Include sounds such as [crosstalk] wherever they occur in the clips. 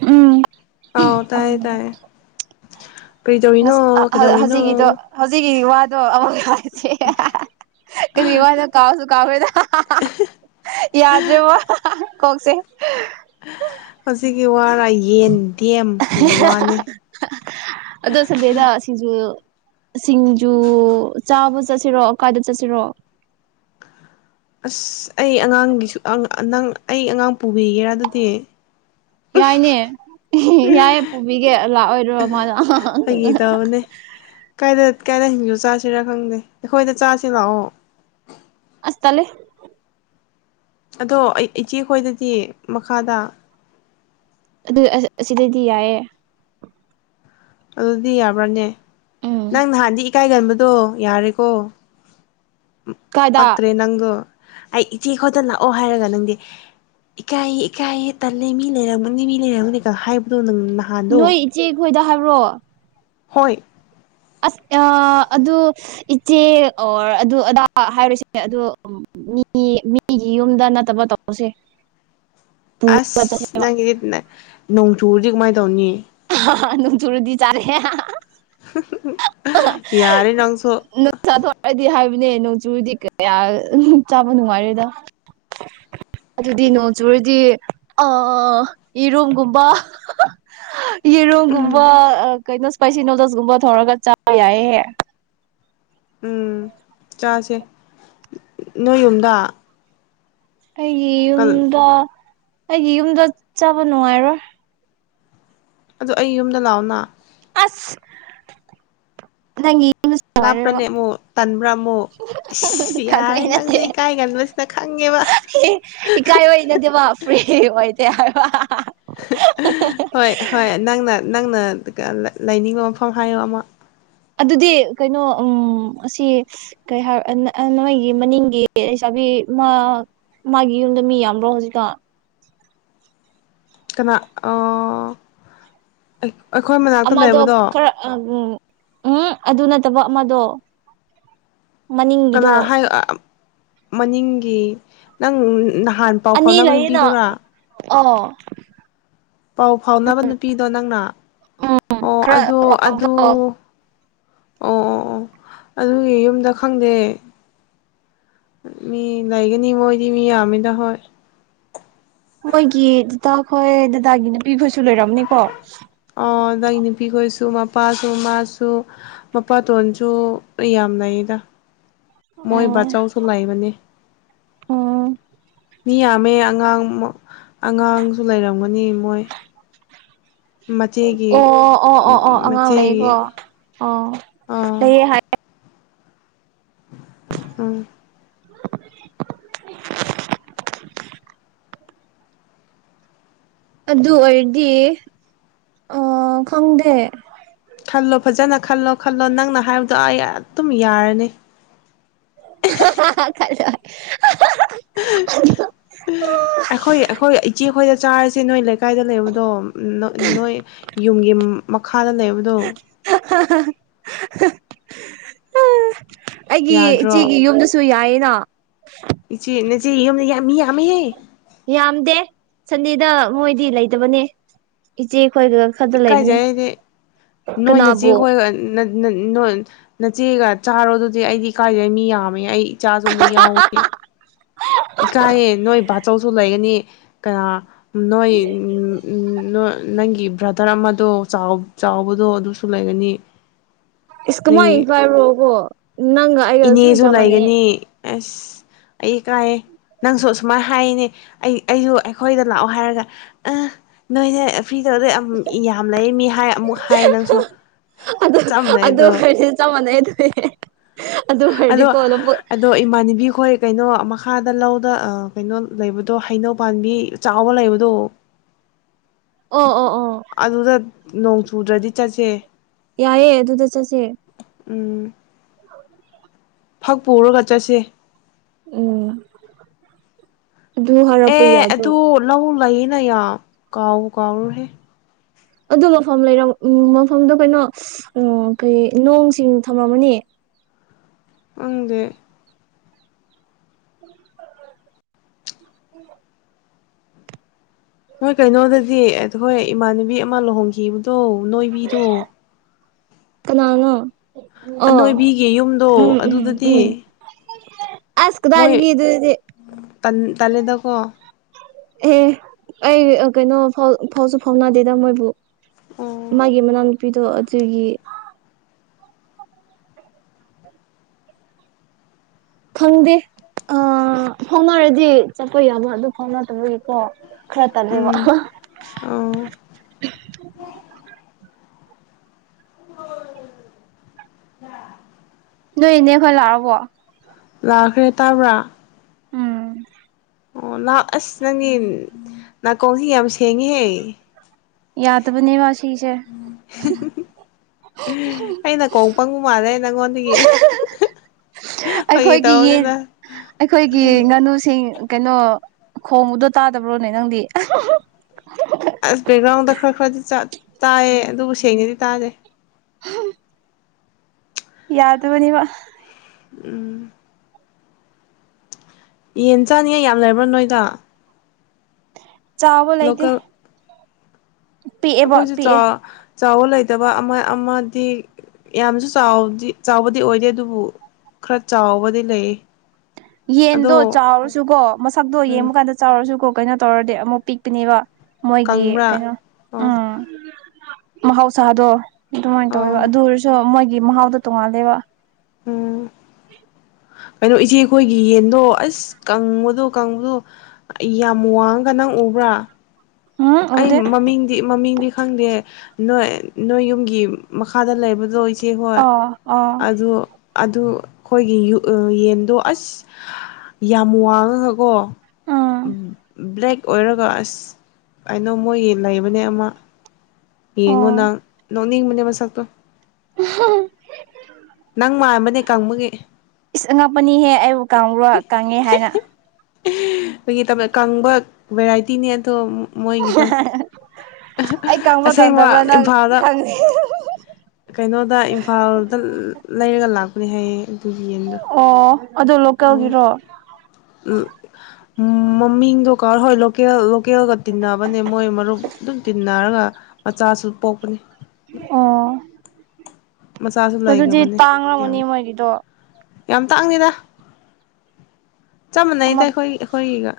ꯎꯝ ꯑꯥꯎ ꯇꯥꯏꯌꯦ ꯇꯥꯏꯌꯦ ꯀꯔꯤꯗꯧꯔꯤꯅꯣ ꯀꯩꯗꯧꯔꯤꯅꯣ ꯍꯧꯖꯤꯛꯀꯤꯗꯣ ꯍꯧꯖꯤꯛꯀꯤ ꯋꯥꯗꯣ [unintelligible] ꯀꯔꯤ ꯋꯥꯗ ꯀꯥꯎꯁꯨ ꯀꯥꯎꯈ꯭ꯔꯦꯗ ꯌꯥꯗ꯭ꯔꯦꯕꯣ ꯀꯣꯛꯁꯦ ꯍꯧꯖꯤꯛꯀꯤ ꯋꯥꯔꯥ ꯌꯦꯟꯗꯦꯝꯒꯤ ꯋꯥꯅꯤ ꯑꯗꯣ ꯁꯟꯗꯦꯗ ꯁꯤꯡꯖꯨ ꯁꯤꯡꯖꯨ ꯆꯥꯕ ꯆꯠꯁꯤꯔꯣ ꯀꯥꯏꯗ ꯆꯠꯁꯤꯔꯣ ꯑꯁ ꯑꯩ ꯑꯉꯥꯡꯒꯤꯁꯨ ꯅꯪ ꯑꯩ ꯑꯉꯥꯡ ꯄꯨꯕꯤꯒꯦꯔꯥ ꯑꯗꯨꯗꯤ ꯌꯥꯏꯅꯦ ꯌꯥꯏꯌꯦ ꯄꯨꯕꯤꯒꯦ ꯂꯥꯛꯑꯣꯏꯔꯣ ꯃꯥ ꯐꯒꯤ ꯇꯧꯕꯅꯦ ꯀꯥꯏꯗ ꯀꯥꯏꯗ ꯍꯤꯡꯖꯨ ꯆꯥꯁꯤꯔꯥ ꯈꯪꯗꯦ ꯑꯩꯈꯣꯏꯗ ꯆꯥꯁꯤ ꯂꯥꯛꯑꯣ ꯑꯁ ꯇꯜꯂꯦ ꯑꯗꯣ ꯑꯩ ꯏꯆꯦꯈꯣꯏꯗꯗꯤ ꯃꯈꯥꯗ ꯑꯗꯨ ꯑꯁ ꯑꯁꯤꯗꯩꯗꯤ ꯌꯥꯏꯌꯦ ꯑꯗꯨꯗꯤ ꯌꯥꯕ꯭ꯔꯥꯅꯦ ꯎꯝ ꯅꯪ ꯅꯍꯥꯟꯗꯤ ꯏꯀꯥꯏꯒꯟꯕꯗꯣ ꯌꯥꯔꯦꯀꯣ ꯀꯥꯏꯗ ꯄꯛꯇ꯭ꯔꯦ ꯅꯪꯒꯣ ꯑꯩ ꯏꯆꯦ ꯈꯣꯠꯇ ꯂꯥꯛꯑꯣ ꯍꯥꯏꯔꯒ ꯅꯪꯗꯤ ꯏꯀꯥꯏꯌꯦ ꯏꯀꯥꯏꯌꯦ ꯇꯜꯂꯦ ꯃꯤ ꯂꯩꯔꯝꯃꯅꯤ ꯃꯤ ꯂꯩꯔꯝꯒꯅꯤꯒ ꯍꯥꯏꯕꯗꯣ ꯅꯪꯅ ꯅꯣꯏ ꯏꯆꯦꯈꯣꯏꯗ ꯍꯥꯏꯕ꯭ꯔꯣ ꯍꯣꯏ ꯑꯁ ꯑꯥ ꯑꯗꯨ ꯏꯆꯦ ꯑꯣꯔ ꯑꯗꯨ ꯑꯗꯥ ꯍꯥꯏꯔꯣꯏꯁꯦ ꯑꯗꯨ ꯑꯥ ꯃꯤ ꯃꯤꯒꯤ ꯌꯨꯝꯗ ꯅꯠꯇꯕ ꯇꯧꯁꯦ ꯄꯨꯔꯒ ꯑꯁ ꯆꯠꯁꯦꯕ ꯅꯪꯒꯤꯗꯤ ꯅ ꯅꯣꯡ ꯆꯨꯔꯗꯤ ꯀꯃꯥꯏ ꯇꯧꯅꯤ ꯅꯨꯡ ꯆꯨꯔꯗꯤ ꯆꯥꯔꯦ ꯌꯥꯔꯦ ꯅꯪꯁꯨ ꯆꯥꯊꯣꯛꯛꯗꯤ ꯍꯥꯏꯕꯅꯦ ꯅꯣꯡ ꯆꯨꯗꯤ ꯀꯌꯥ ꯆꯥꯕ ꯅꯨꯡꯉꯥꯏꯔꯣꯏꯗ ꯑꯗꯨꯗꯤ ꯅꯣꯡ ꯆꯨꯔꯗꯤ ꯑ ꯌꯦꯔꯨꯝꯒꯨꯝꯕ ꯌꯦꯔꯨꯝꯒꯨꯝꯕ ꯎꯝ ꯀꯩꯅꯣ ꯏꯁꯄꯥꯏꯁꯤ ꯅꯨꯣꯗꯜꯁꯀꯨꯝꯕ ꯊꯧꯔꯒ ꯆꯥꯕ ꯌꯥꯏꯌꯦꯍꯦ ꯎꯝ ꯆꯥꯁꯦ ꯅꯣꯏ ꯌꯨꯝꯗ ꯑꯩꯒꯤ ꯑꯗꯨ ꯌꯨꯝꯗ ꯑꯩꯒꯤ ꯌꯨꯝꯗ ꯆꯥꯕ ꯅꯨꯡꯉꯥꯏꯔꯣꯏ ꯑꯗꯨꯗ ꯑꯩ ꯌꯨꯝꯗ ꯂꯥꯛꯑꯣꯅ ꯑꯁ ꯅꯪꯒꯤ [unintelligible] ꯅꯨꯪꯉꯥꯏꯔꯣꯌꯦꯕ ꯂꯥꯞꯄ꯭ꯔꯅꯦ ꯑꯃꯨꯛ ꯇꯟꯕ꯭ꯔꯥ ꯑꯃꯨꯛ ꯑꯁ ꯌꯥꯔꯦ ꯈꯡꯕꯩ ꯅꯪꯁꯦ ꯅꯥꯇꯦ ꯏꯀꯥꯏꯒꯟꯕꯁꯤꯅ ꯈꯪꯉꯦꯕ ꯏꯀꯥꯏꯕꯩ ꯅꯥꯇꯦꯕꯥ ꯐ꯭ꯔꯤ ꯑꯣꯏꯗꯦ ꯍꯥꯏꯕꯥ ꯍꯣꯏ ꯍꯣꯏ ꯅꯪꯅ ꯅꯪꯅ ꯂꯩꯅꯤꯡꯕ ꯃꯐꯝ ꯍꯥꯏꯌꯣ ꯑꯃ꯫ ꯑꯗꯨꯗꯤ ꯀꯩꯅꯣ ꯎꯝ ꯑꯁꯤ__ ꯀꯩ ꯍꯥꯏ ꯅꯣꯏꯒꯤ ꯃꯅꯤꯡꯒꯤ ꯂꯩꯁꯥꯕꯤ ꯑꯃ__ ꯃꯥꯒꯤ ꯌꯨꯝꯗꯨ ꯃꯤ ꯌꯥꯝꯕ꯭ꯔꯣ ꯍꯧꯖꯤꯛꯇꯣ ꯀꯅꯥ ꯑꯣ꯫ ꯑꯩ ꯑꯩꯈꯣꯏ ꯃꯅꯥꯛ ꯑꯃꯗꯣ ꯈꯔ ꯎ ꯎꯝ ꯑꯗꯨ ꯅꯠꯇꯕ ꯑꯃꯗꯣ꯫ ꯀꯅꯥ ꯃꯅꯤꯡꯒꯤꯗꯣ ꯍꯥꯏ ꯃꯅꯤꯡꯒꯤ ꯅꯪ ꯅꯍꯥꯟ__ ꯄꯥꯎ ꯑꯅꯤ ꯐꯥꯎꯅꯕ ꯂꯩꯌꯦꯅ ꯅꯨꯄꯤꯗꯨꯔꯥ꯫ ꯑꯣ ꯄꯥꯎ ꯐꯥꯎꯅꯕ ꯅꯨꯄꯤꯗꯣ ꯅꯪꯅ ꯎꯝ ꯑꯣ ꯈꯔ ꯑꯗꯣ ꯑꯗꯨ__ ꯋꯥꯡꯕꯗꯣ ꯑꯣ ꯑꯣ ꯑꯣ ꯑꯗꯨꯒꯤ ꯌꯨꯝꯗ ꯈꯪꯗꯦ꯫ ꯃꯤ ꯂꯩꯒꯅꯤ ꯃꯣꯏꯗꯤ ꯃꯤ ꯌꯥꯝꯃꯤꯗ ꯍꯣꯏ꯫ ꯃꯣꯏꯒꯤ ꯗꯇꯥꯈꯣꯏ ꯗꯗꯥꯒꯤ ꯅꯨꯄꯤ ꯈꯣꯏꯁꯨ ꯂꯩꯏꯔꯝꯅꯤꯀꯣ꯫ ꯑ ꯅꯪꯒꯤ ꯅꯨꯄꯤꯈꯣꯏꯁꯨ ꯃꯄꯥꯁꯨ ꯃꯥꯃꯁꯨ__ ꯃꯄꯥꯇꯣꯟꯁꯨ ꯌꯥꯝꯅ ꯂꯩꯌꯦꯗ꯫ ꯃꯣꯏ ꯎꯝ ꯕꯥꯆꯧꯁꯨ ꯂꯩꯕꯅꯦ꯫ ꯎꯝ ꯃꯤ ꯌꯥꯝꯃꯦ ꯑꯉꯥꯡ ꯑꯉꯥꯡꯖꯨ ꯂꯩꯔꯝꯒꯅꯤ ꯃꯣꯏ꯫ ꯃꯆꯦꯒꯤ ꯑꯣ ꯑꯣ ꯑꯣ ꯑꯣ ꯑꯉꯥꯡ ꯃꯆꯦꯒꯤ ꯂꯩꯀꯣ꯫ ꯑꯣ ꯑꯥ ꯂꯩꯌꯦ ꯍꯥꯏ꯫ ꯎꯝ꯫ [inaudible] ꯑꯗꯨ ꯑꯣꯏꯔꯗꯤ ꯑ ꯈꯪꯗꯦ꯫ ꯈꯜꯂꯣ ꯐꯖꯅ ꯈꯜꯂꯣ ꯈꯜꯂꯣ ꯅꯪꯅ ꯍꯥꯏꯕꯗꯣ ꯑꯩ ꯑꯗꯨꯝ ꯌꯥꯔꯅꯤ꯫ ꯍ ꯍꯥ ꯍꯥ ꯈꯟꯂꯣ ꯑꯩꯈꯣꯏ ꯑꯩꯈꯣꯏ ꯏꯆꯦꯈꯣꯏꯗ ꯆꯥꯔꯁꯦ ꯅꯣꯏ ꯂꯩ__ ꯀꯥꯏꯗ ꯂꯩꯕꯗꯣ ꯅꯣꯏ ꯌꯨꯝꯒꯤ ꯃꯈꯥꯗ ꯂꯩꯕꯗꯣ__ ꯍꯥ ꯍꯥ ꯍꯥ ꯑꯩꯒꯤ ꯌꯥꯗ꯭ꯔꯣ ꯏꯆꯦꯒꯤ ꯌꯨꯝꯗꯁꯨ__ ꯇꯨ ꯌꯥꯥꯏꯑꯦꯅꯥ꯫ ꯏꯆꯦ ꯅꯆꯦꯒꯤ ꯌꯨꯝ ꯌꯥꯝ ꯃꯤ ꯌꯥꯃꯤꯍꯦ꯫ ꯌꯥꯝꯗꯦ ꯁꯟꯗꯦꯗ ꯃꯣꯏꯗꯤ ꯂꯩꯇꯕꯅꯦ꯫ ꯏꯆꯦꯈꯣꯏꯒ ꯈꯔꯗ ꯂꯩꯕꯅꯤ ꯏꯀꯥꯏꯖꯩ ꯀꯅꯥꯕꯨ꯫ [unintelligible] ꯅ ꯅꯆꯦꯒ ꯆꯥꯔꯣ ꯑꯗꯨꯗꯤ ꯑꯩꯗꯤ ꯏ ꯀꯥꯏꯖꯩ ꯃꯤ ꯌꯥꯝꯃꯦ ꯑꯩ ꯏꯆꯥꯁꯨ ꯑꯃꯨꯛ ꯌꯥꯎꯒꯅꯤ꯫ ꯏꯀꯥꯏꯌꯦ ꯅꯣꯏ ꯕꯥꯆꯧꯁꯨ ꯂꯩꯒꯅꯤ ꯀꯅꯥ ꯅꯣꯏ ꯅꯪꯒꯤ ꯕ꯭ꯔ ꯂꯤꯇꯔ ꯑꯃꯗꯣ ꯆꯥꯎ ꯆꯥꯎꯕꯗꯣ ꯑꯗꯨꯁꯨ ꯂꯩꯒꯅꯤ ꯏꯁ ꯅꯪꯒꯤ ꯀꯃꯥꯏ [unintelligible] ꯀꯣ ꯏꯅꯦꯁꯨ ꯂꯩꯒꯅꯤ ꯑꯁ ꯑꯩ ꯀꯥꯏꯌꯦ ꯅꯪꯁꯨ ꯑꯁꯨꯃꯥꯏꯅ ꯍꯥꯏꯔꯤꯅꯦ ꯑꯩ ꯑꯩꯁꯨ ꯑꯩꯈꯣꯏꯗ ꯂꯥꯛꯑꯣ ꯍꯥꯏꯔꯒ ꯑ ꯅꯣꯏ ꯐ꯭ꯔꯤꯗꯗꯩ ꯑꯃꯨꯛ ꯌꯥꯝ ꯂꯩꯌꯦ ꯃꯤ ꯍꯥꯏ ꯑꯃꯨꯛ ꯍꯥꯏꯌꯦ ꯅꯪꯁꯨ ꯆꯞ ꯃꯅꯩ ꯑꯗꯣ ꯑꯦ ꯆꯞ ꯃꯅꯩ ꯑꯗꯨꯗꯤ ꯑꯗꯨ ꯑꯗꯣ ꯑꯣꯏꯔꯗꯤꯀꯣ ꯂꯧꯕꯨꯛ ꯑꯗꯣ ꯏꯃꯥꯟꯅꯕꯤꯈꯣꯏ ꯀꯩꯅꯣ ꯃꯈꯥꯗ ꯂꯧꯗ ꯀꯩꯅꯣ ꯂꯩꯕꯗꯣ ꯍꯩꯅꯧ ꯄꯥꯝꯕꯤ ꯆꯥꯎꯕ ꯂꯩꯕꯗꯣ ꯑꯣ ꯑꯣ ꯑꯣ ꯑꯗꯨꯗ ꯅꯣꯡ ꯆꯨꯗ꯭ꯔꯗꯤ ꯆꯠꯁꯦ ꯌꯥꯏꯑꯦ ꯑꯗꯨꯗ ꯆꯠꯁꯦ ꯎꯝ ꯐꯛ ꯄꯨꯔꯒ ꯆꯠꯁꯦ ꯎꯝ ꯑꯗꯨ ꯍꯥꯏꯔꯛꯄ ꯑꯦ ꯑꯗꯨ ꯌꯥꯗꯔꯣ ꯂꯧ ꯂꯩꯌꯦꯅ ꯌꯥꯝ ꯀꯥꯎꯕꯨ ꯀꯥꯎꯔꯨꯔꯦꯍꯦ ꯑꯗꯨ ꯃꯐꯝ ꯂꯩꯔꯝ ꯎꯝ ꯃꯐꯝꯗꯣ ꯀꯩꯅꯣ ꯎꯝ ꯀꯔꯤ ꯅꯣꯡꯁꯤꯡ ꯊꯝꯂꯝꯝꯃꯅꯤ ꯈꯪꯗꯦ [unintelligible] ꯅꯣꯏ ꯀꯩꯅꯣꯗꯗꯤ ꯑꯩꯈꯣꯏ ꯏꯃꯥꯟꯅꯕꯤ ꯑꯃ ꯂꯨꯍꯣꯡꯈꯤꯕꯗꯣ ꯅꯣꯏꯕꯤꯗꯣ ꯀꯅꯥꯅꯣ ꯑꯣ ꯑꯅꯣꯏꯕꯤꯒꯤ ꯌꯨꯝꯗꯣ ꯎꯝ ꯎꯝ ꯎꯝ ꯑꯗꯨꯗꯗꯤ ꯑꯁ ꯀꯗꯥꯏꯗꯒꯤ ꯑꯗꯨꯗꯤ ꯇꯜ ꯇꯜꯂꯦꯗꯀꯣ ꯑꯦ ꯑꯦ ꯑꯩ ꯀꯩꯅꯣ ꯐꯥꯎꯁꯨ ꯐꯥꯎꯅꯗꯦꯗ ꯃꯣꯏꯕꯨ ꯑꯣ ꯃꯥꯒꯤ ꯃꯅꯥꯎ ꯅꯨꯄꯤꯗꯣ ꯑꯗꯨꯒꯤ ꯈꯪꯗꯦ ꯑ ꯐꯥꯎꯅꯔꯗꯤ ꯆꯠꯄ ꯌꯥꯕ ꯑꯗꯨ ꯐꯥꯎꯅꯗꯕꯒꯤꯀꯣ ꯈꯔ ꯇꯜꯂꯦꯕ ꯎꯝ [unintelligible] ꯅꯣꯏ ꯏꯅꯦ ꯈꯣꯏ ꯂꯥꯛꯑꯕꯣ ꯂꯥꯛꯈ꯭ꯔꯦ ꯇꯥꯕ꯭ꯔꯥ ꯎꯝ ꯑꯣ ꯂꯥꯛ ꯑꯁ ꯅꯪꯒꯤ ꯅꯥꯀꯣꯡꯁꯤ ꯌꯥꯝ ꯁꯦꯡꯉꯤꯍꯦ ꯌꯥꯗꯕꯅꯤꯕ ꯁꯤꯒꯤ ꯁꯦ ꯑꯩ ꯅꯥꯀꯣꯡ ꯄꯪꯕ ꯃꯥꯥꯟꯅꯦ ꯅꯪꯉꯣꯟꯗꯒꯤ ꯐꯥꯒꯤ ꯑꯩꯈꯣꯏꯒꯤ ꯌꯦꯟ ꯇꯧꯕꯅꯤꯗ ꯑꯩꯈꯣꯏꯒꯤ ꯉꯥꯅꯨꯁꯤꯡ ꯀꯩꯅꯣ ꯈꯣꯡꯕꯗꯣ ꯇꯥꯗꯕ꯭ꯔꯣꯅꯦ ꯅꯪꯗꯤ ꯑꯁ ꯕꯦꯛꯒ꯭ꯔꯥꯎꯟꯗ ꯈꯔ ꯈꯔꯗꯤ ꯇꯥꯏꯌꯦ ꯑꯗꯨꯕꯨ ꯁꯦꯡꯅꯗꯤ ꯇꯥꯗꯦ [unintelligible] ꯌꯥꯗꯕꯅꯤꯕ ꯎꯝ ꯌꯦꯟ ꯆꯥꯅꯤꯉꯥꯏ ꯌꯥꯝ ꯂꯩꯔꯕ꯭ꯔꯣ ꯅꯣꯏꯗ ꯆꯥꯎꯕ ꯂꯩꯥꯇꯦ ꯂꯣꯀꯦꯜ ꯑꯩꯈꯣꯏꯁꯨ ꯆꯥꯎꯕ ꯆꯥꯎꯕ ꯂꯩꯇꯕ ꯑꯃ ꯑꯃꯗꯤ ꯌꯥꯝꯁꯨ ꯆꯥꯎ ꯆꯥꯎꯕꯗꯤ ꯑꯣꯏꯗꯦ ꯑꯗꯨꯕꯨ ꯈꯔ ꯆꯥꯎꯕꯗꯤ ꯂꯩꯑꯦ ꯌꯦꯟꯗꯣ ꯆꯥꯎꯔꯁꯨꯀꯣ ꯃꯁꯛꯇꯣ ꯎꯝ ꯌꯦꯡꯕ ꯀꯥꯟꯗ ꯆꯥꯎꯔꯖꯨꯀꯣ ꯀꯩꯅꯣ ꯇꯧꯔꯗꯤ ꯑꯃꯨꯛ ꯄꯤꯛꯇꯨꯅꯦꯕ ꯃꯣꯏꯒꯤ ꯀꯪꯕ꯭ꯔꯥ ꯀꯩꯅꯣ ꯑꯣ ꯎꯝ ꯃꯍꯧ ꯁꯥꯗꯣ ꯑꯗꯨꯃꯥꯏꯅ ꯇꯧꯋꯦꯕ ꯑꯣ ꯑꯗꯨ ꯑꯣꯏꯔꯖꯨ ꯃꯣꯏꯒꯤ ꯃꯍꯥꯎꯗꯣ ꯇꯣꯡꯉꯥꯜꯂꯦꯕ ꯎꯝ ꯀꯩꯅꯣ ꯏꯆꯦ ꯑꯩꯈꯣꯏꯒꯤ ꯌꯦꯟꯗꯣ ꯑꯁ ꯀꯪꯕꯗꯣ ꯀꯪꯕꯗꯣ ꯌꯥꯝ ꯋꯥꯡꯉꯒ ꯅꯪ ꯎꯕ꯭ꯔꯥ ꯎꯝ ꯑꯩ ꯎꯗꯦ ꯃꯃꯤꯡꯗꯤ ꯃꯃꯤꯡꯗꯤ ꯈꯪꯗꯦ ꯅꯣꯏ ꯅꯣꯏ ꯌꯨꯝꯒꯤ ꯃꯈꯥꯗ ꯂꯩꯕꯗꯣ ꯇꯦ ꯍꯣꯏ ꯑꯥ ꯑꯥ ꯑꯗꯨ ꯑꯗꯨ ꯑꯩꯈꯣꯏꯒꯤ ꯌꯦꯟꯗꯣ ꯑꯁ ꯌꯥꯝ ꯋꯥꯡꯉꯒꯀꯣ ꯎꯝ ꯕ꯭ꯂꯦꯛ ꯑꯣꯏꯔꯒ ꯑꯁ ꯑꯩꯅꯣ ꯃꯣꯏ ꯂꯩꯕꯅꯦ ꯑꯃ ꯌꯦꯡꯉꯣ ꯑꯣ ꯅꯪ ꯅꯣꯛꯅꯤꯡꯕꯅꯦ ꯃꯁꯛꯇꯣ ꯎꯝ ꯍꯨꯝ ꯅꯪ ꯃꯥꯟꯕꯅꯦ ꯀꯪꯕꯒꯤ ꯏꯁ ꯑꯉꯛꯄꯅꯤꯍꯦ ꯑꯩꯕꯨ ꯀꯥꯡꯕ꯭ꯔꯣ ꯀꯥꯡꯉꯦ ꯍꯥꯏꯅ ꯐꯥꯒꯤ ꯇꯧꯕ ꯀꯪꯕ ꯚꯦꯔꯥꯏꯇꯤꯅꯦ ꯑꯗꯣ ꯃꯣꯏꯒꯤꯗꯣ ꯑꯩ ꯀꯪꯕ꯭ꯔꯥ ꯀꯪꯗꯕ꯭ꯔꯥ ꯑꯁꯦꯡꯕ ꯅꯪꯪ ꯏꯝꯐꯥꯜꯗ ꯈꯪꯅꯤ ꯀꯩꯅꯣꯗ ꯏꯝꯐꯥꯜꯗ ꯂꯩꯔꯒ ꯂꯥꯛꯄꯅꯦ ꯍꯥꯏꯌꯦ ꯑꯗꯨꯒꯤ ꯌꯦꯟꯗꯣ ꯑꯣ ꯑꯗꯣ ꯂꯣꯀꯦꯜꯒꯤꯔꯣ ꯎꯝ ꯃꯃꯤꯡꯗꯣ ꯀꯥꯎꯔꯦ ꯍꯣꯏ ꯂꯣꯀꯦꯜ ꯂꯣꯀꯦꯜꯒ ꯇꯤꯟꯅꯕꯅꯦ ꯃꯣꯏ ꯃꯔꯨꯞ ꯑꯗꯨꯝ ꯇꯤꯟꯅꯔꯒ ꯃꯆꯥꯁꯨ ꯄꯣꯛꯄꯅꯤ ꯑꯣ ꯃꯆꯥꯁꯨ ꯑꯗꯨꯗꯤ ꯂꯩꯈ꯭ꯔꯕꯅꯦ ꯇꯥꯡꯉꯝꯃꯅꯤ ꯌꯥꯝ ꯃꯣꯏꯒꯤꯗꯣ ꯌꯥꯝ ꯇꯥꯡꯗꯦꯗ ꯆꯞ ꯑꯃ ꯃꯥꯟꯅꯩꯗ ꯑꯩꯈꯣꯏꯒꯤ ꯑꯩꯈꯣꯏꯒꯤꯒ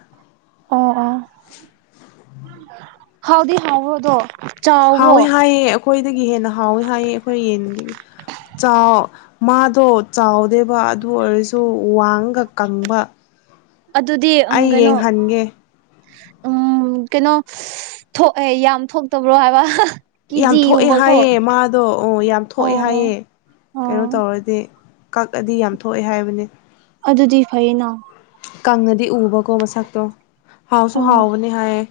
ꯑꯣ ꯑꯣ ꯍꯥꯎꯗꯤ ꯍꯥꯎꯕꯗꯣ ꯍꯥꯎꯋꯤ ꯍꯥꯏꯌꯦ ꯈꯣꯏꯗꯒꯤ ꯍꯦꯟꯅ ꯍꯥꯎꯋꯦ ꯍꯥꯏꯌꯦ ꯑꯩꯈꯣꯏ ꯌꯦꯟꯗꯒꯤ ꯆꯥꯡꯎ ꯃꯥꯗꯣ ꯆꯥꯎꯗꯦ ꯑꯗꯨ ꯑꯣꯏꯔꯖꯨ ꯋꯥꯡꯒ ꯀꯪꯕ ꯑꯗꯨꯗꯤ ꯎꯝ ꯑꯩ ꯀꯩꯅꯣ ꯌꯦꯡꯍꯟꯒꯦ ꯎꯝ ꯀꯩꯅꯣ ꯊꯣꯛꯑꯦ ꯌꯥꯝ ꯊꯣꯛꯇꯕ꯭ꯔꯣ ꯍꯥꯏꯕ ꯌꯥꯝ ꯊꯣꯛꯑꯦ ꯀꯦꯖꯤꯒꯨꯝꯕꯀꯣ ꯍꯥꯏꯑꯦ ꯃꯥꯗꯣ ꯑꯣ ꯌꯥꯝ ꯊꯣꯛꯑꯦ ꯑꯣ ꯍꯥꯏꯌꯦꯦ ꯀꯩꯅꯣ ꯑꯣ ꯇꯧꯔꯗꯤ ꯀꯛꯑꯗꯤ ꯌꯥꯝ ꯊꯣꯛꯑꯦ ꯍꯥꯏꯕꯅꯤ ꯑꯗꯨꯗꯤ ꯐꯩꯌꯦꯅ ꯀꯪꯉꯗꯤ ꯎꯕꯀꯣ ꯃꯁꯛꯇꯣ ꯍꯥꯎꯁꯨ ꯑꯣ ꯍꯥꯎꯕꯅꯦ ꯍꯥꯏꯌꯦ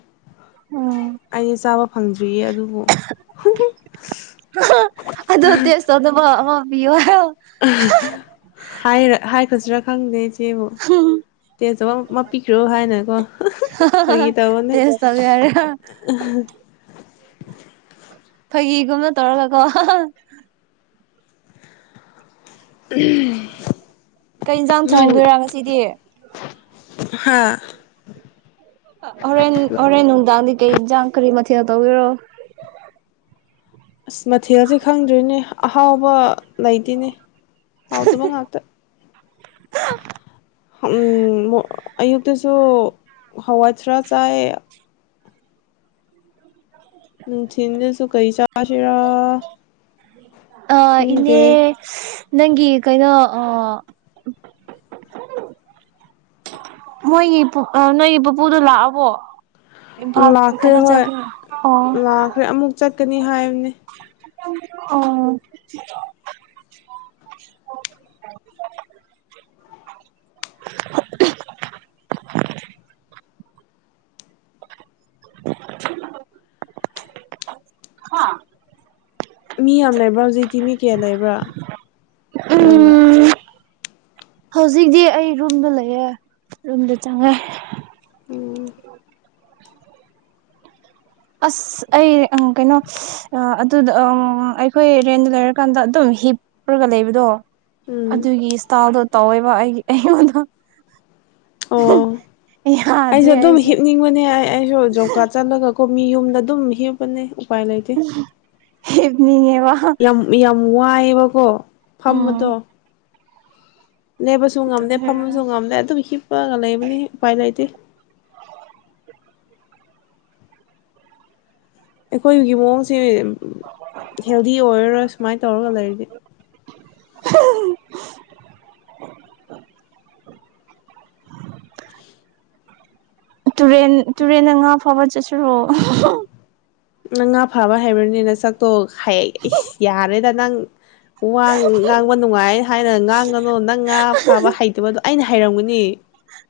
ꯎꯝ ꯑꯩ ꯆꯥꯕ ꯐꯪꯗ꯭ꯔꯤꯌꯦ ꯑꯗꯨꯕꯨ ꯑꯗꯨ ꯇꯁ ꯇꯧꯗꯕ ꯑꯃ ꯄꯤꯌꯣ ꯍꯥꯏꯈ꯭ꯔꯁꯤꯔꯥ ꯈꯪꯗꯦ ꯏꯆꯦꯕꯨ ꯇꯦ ꯆꯧꯑꯣ ꯑꯃ ꯄꯤꯈ꯭ꯔꯣ ꯍꯥꯏꯅꯀꯣ ꯐꯒꯤ ꯇꯧꯕꯅꯦ ꯇꯦꯁ ꯇꯧꯒꯦ ꯍꯥꯏꯔ ꯎꯝ ꯐꯒꯤꯒꯨꯝꯅ ꯇꯧꯔꯒꯀꯣ ꯎ ꯀꯩ ꯑꯤꯟꯖꯡ ꯊꯣꯡꯗꯣꯏꯔꯥ ꯉꯁꯤꯗꯤ ꯍꯥꯥ ꯍꯣꯔꯦꯟ ꯍꯣꯔꯦꯟ ꯅꯨꯡꯗꯥꯡꯗꯤ ꯀꯩ ꯑꯤꯟꯖꯥꯡ ꯀꯔꯤ ꯃꯊꯦꯜ ꯇꯧꯒꯦꯔꯣ ꯑꯁ ꯃꯊꯦꯜꯁꯦ ꯈꯪꯗ꯭ꯔꯦꯅꯦ ꯑꯍꯥꯎꯕ ꯂꯩꯇꯦꯅꯦ ꯍꯥꯎꯇꯕ ꯉꯥꯛꯇ ꯑꯌꯨꯛꯇꯁꯨ ꯍꯋꯥꯏꯊꯔꯥꯛ ꯆꯥꯏ ꯅꯨꯡꯊꯤꯟꯗꯁꯨ ꯀꯩ ꯆꯥꯁꯤꯔ ꯑ ꯏꯅꯦ ꯅꯪꯒꯤ ꯀꯩꯅꯣ ꯑ ꯃꯣꯏꯒꯤ ꯅꯣꯏꯒꯤ ꯄꯨꯄꯨꯗꯣ ꯂꯥꯛꯑꯕꯣ ꯢꯝꯐꯥꯜ ꯀꯩꯅꯣ ꯆꯠꯕ ꯑꯣ ꯍꯣꯢ ꯑꯃꯨꯛ ꯆꯠꯀꯅꯤ ꯍꯥꯏꯕꯅꯦ ꯑꯣ [inaudible] ꯍꯥ ꯃꯤ ꯌꯥꯝ ꯂꯩꯕ꯭ꯔꯥ ꯍꯧꯖꯤꯛꯇꯤ ꯃꯤ ꯀꯌꯥ ꯂꯩꯕ꯭ꯔꯥ ꯅꯪꯒ ꯎꯝ ꯍꯧꯖꯤꯛꯇꯤ ꯑꯩ ꯔꯨꯝꯗ ꯂꯩꯌꯦ ꯔꯨꯝꯗ ꯆꯪꯉꯦ ꯎꯝ ꯑꯁ ꯑꯩ ꯀꯩꯅꯣ ꯑꯗꯨꯗ ꯑꯩꯈꯣꯏ ꯔꯦꯟꯗ ꯂꯩꯔꯀꯥꯟꯗ ꯑꯗꯨꯝ ꯍꯤꯞꯄꯒ ꯂꯩꯕꯗꯣ ꯎꯝ ꯑꯗꯨꯒꯤ ꯏꯁꯇꯥꯗꯣ ꯇꯧꯋꯦꯕ ꯑꯩ ꯑꯩꯉꯣꯟꯗ ꯑꯣ ꯑꯩꯁꯨ ꯌꯥꯗ꯭ꯔꯦ ꯑꯗꯨꯝ ꯑꯩꯁꯦ ꯍꯤꯞꯅꯤꯡꯕꯅꯦ ꯑꯩ ꯑꯩꯁꯨ ꯖꯣꯕ ꯀꯥꯔꯗ ꯆꯠꯂꯒ ꯀꯣꯃꯤ ꯌꯨꯝꯗ ꯑꯗꯨꯝ ꯍꯦꯞꯄꯅꯦ ꯎꯄꯥꯏ ꯂꯩꯇꯦ ꯍꯤꯞꯅꯤꯡꯉꯦꯕ ꯌꯥꯝ ꯌꯥꯝ ꯋꯥꯏꯑꯦꯕꯀꯣ ꯎꯝ ꯐꯝꯕꯗꯣ ꯂꯦꯕꯁꯨ ꯉꯝꯗꯦ ꯐꯝꯕꯁꯨ ꯉꯝꯗꯦ ꯑꯗꯨꯝ ꯍꯤꯞꯄꯒ ꯂꯩꯕꯅꯤ ꯎꯄꯥꯏ ꯂꯩꯇꯦ ꯑꯩꯈꯣꯏꯒꯤ ꯃꯑꯣꯡꯁꯦ ꯍꯦꯜꯗꯤ ꯑꯣꯏꯔꯔꯣꯏ ꯁꯨꯃꯥꯏꯅ ꯇꯧꯔꯒ ꯂꯩꯔꯗꯤ ꯎ [unintelligible] [inaudible] ꯇꯨꯔꯦꯟ ꯇꯨꯔꯦꯟꯗ ꯉꯥ ꯐꯥꯕ ꯆꯠꯁꯤꯔꯣ ꯅꯪ ꯉꯥ ꯐꯥꯕ ꯍꯩꯕ꯭ꯔꯅꯦ ꯁꯛꯇꯣ ꯍꯥꯏ ꯌꯥꯔꯦꯗ ꯅꯪ ꯋꯥ ꯉꯥꯡꯕ ꯅꯨꯡꯉꯥꯏ ꯍꯥꯏꯅ ꯉꯥꯡꯒꯅꯨ ꯅꯪ ꯉꯥ ꯐꯥꯕ ꯍꯩꯇꯕꯗꯣ ꯑꯩꯅ ꯍꯩꯔꯝꯒꯅꯤ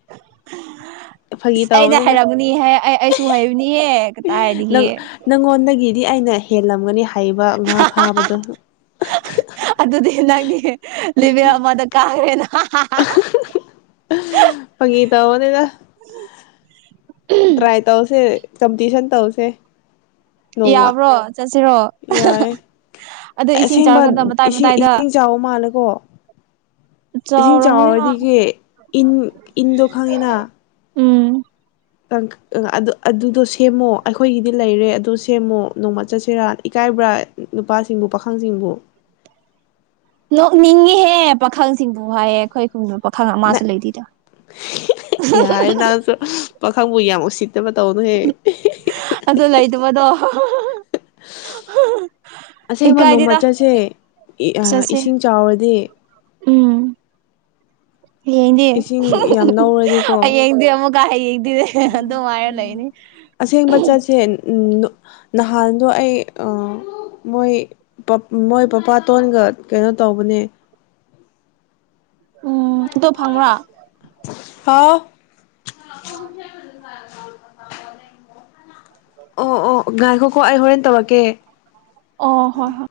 [inaudible] ꯑ ꯐꯥꯒꯤ ꯑꯩꯩꯅ ꯇꯧꯕꯅꯤꯗ ꯍꯩꯔꯛꯒꯅꯤ ꯑꯩꯁꯨ ꯍꯩꯕꯅꯤꯍꯦ ꯀꯗꯥꯥꯏꯗꯒꯤ ꯅꯪ ꯅꯪꯉꯣꯟꯗꯒꯤꯗꯤ ꯑꯩꯅ ꯍꯦꯜꯂꯝꯒꯅꯤ ꯍꯩꯕ ꯉꯥ ꯐꯥꯕꯗꯣ ꯑꯗꯨꯗꯤ ꯅꯪꯗꯤ ꯂꯤꯕꯦꯜ ꯑꯃꯗ ꯀꯥꯔꯦꯅ ꯍꯥ ꯍꯥ ꯍꯥ [inaudible] ꯐꯒꯤ ꯇꯧꯕꯅꯤꯗ [inaudible] ꯇ꯭ꯔꯥꯏ ꯇꯧꯁꯦ ꯀꯝꯄꯤꯇꯤꯁꯟ ꯇꯧꯁꯦ ꯅꯣꯡꯃ ꯌꯥꯕ꯭ꯔꯣ ꯆꯠꯁꯤꯔꯣ ꯌꯥꯏ ꯑꯗꯨ ꯏꯁꯤꯡ ꯑꯁꯦꯡꯕ ꯆꯥꯎꯔꯀꯥꯟꯗ ꯃꯇꯥꯏ ꯏꯁꯤꯡ ꯃꯇꯥꯏꯗ ꯏꯁꯤꯡ ꯆꯥꯎꯕ ꯃꯥꯜꯂꯦꯀꯣ ꯏꯁꯤꯡ ꯆꯥꯎꯔꯝꯒꯅꯤ ꯍꯣꯏ ꯆꯥꯎꯔꯗꯤꯒꯦ ꯏꯟ ꯏꯟꯗꯣ ꯈꯪꯉꯦꯅ ꯎꯝ ꯑ ꯑꯗꯨ ꯑꯗꯨꯗꯣ ꯁꯦꯝꯃꯣ ꯑꯩꯈꯣꯏꯒꯤꯗꯤ ꯂꯩꯔꯦ ꯑꯗꯨ ꯁꯦꯝꯃꯣ ꯅꯣꯡꯃ ꯆꯠꯁꯤꯔꯥ ꯏꯀꯥꯏꯕ꯭ꯔꯥ ꯅꯨꯄꯥꯁꯤꯡꯕꯨ ꯄꯥꯈꯪꯁꯤꯡꯕꯨ ꯅꯣꯛꯅꯤꯡꯉꯤꯍꯦ ꯄꯥꯈꯪꯁꯤꯡꯕꯨ ꯍꯥꯏꯌꯦ ꯑꯩꯈꯣꯏ ꯈꯨꯟꯅꯣ ꯄꯥꯈꯪ ꯑꯃꯥꯁꯨ ꯂꯩꯇꯦꯗ [unintelligible] [unintelligible] ꯄꯥꯈꯥꯪꯕꯨ ꯌꯥꯝ ꯎꯁꯤꯠꯇꯕ ꯇꯧꯅꯨꯍꯦ ꯑꯗꯨ ꯂꯩꯇꯕꯗꯣ ꯑꯁꯦꯡꯕ ꯅꯣꯡꯃ ꯏꯀꯥꯏꯗꯦꯗ ꯆꯠꯁꯦ ꯏ ꯆꯠꯁꯦ ꯏꯁꯤꯡ ꯆꯥꯎꯔꯗꯤ ꯎꯝ ꯍꯌꯦꯡꯗꯤ ꯏꯁꯤꯡ ꯌꯥꯝ ꯅꯧꯔꯗꯤꯀꯣ ꯍꯌꯦꯡꯗꯤ ꯑꯃꯨꯛ ꯂꯥ ꯍꯌꯦꯡꯗꯤ ꯑꯗꯨꯝ ꯍꯥꯏꯔ ꯂꯩꯅꯤ ꯎꯝꯅ ꯅꯍꯥꯟꯗꯣ ꯑꯩ ꯑ ꯃꯣꯏ ꯄꯞ ꯃꯣꯏ ꯄꯄꯥꯇꯣꯟꯒ ꯀꯩꯅꯣ ꯇꯧꯕꯅꯦ ꯎꯝ ꯑꯗꯣ ꯐꯪꯔꯥ ꯍꯥꯎ ꯉꯥꯁꯤ ꯑꯣ ꯑꯣ ꯉꯥꯏꯈꯣꯀꯣ ꯑꯩ ꯍꯣꯔꯦꯟ ꯇꯧꯔꯛꯀꯦ ꯑꯣ ꯍꯣꯏ ꯍꯣꯏ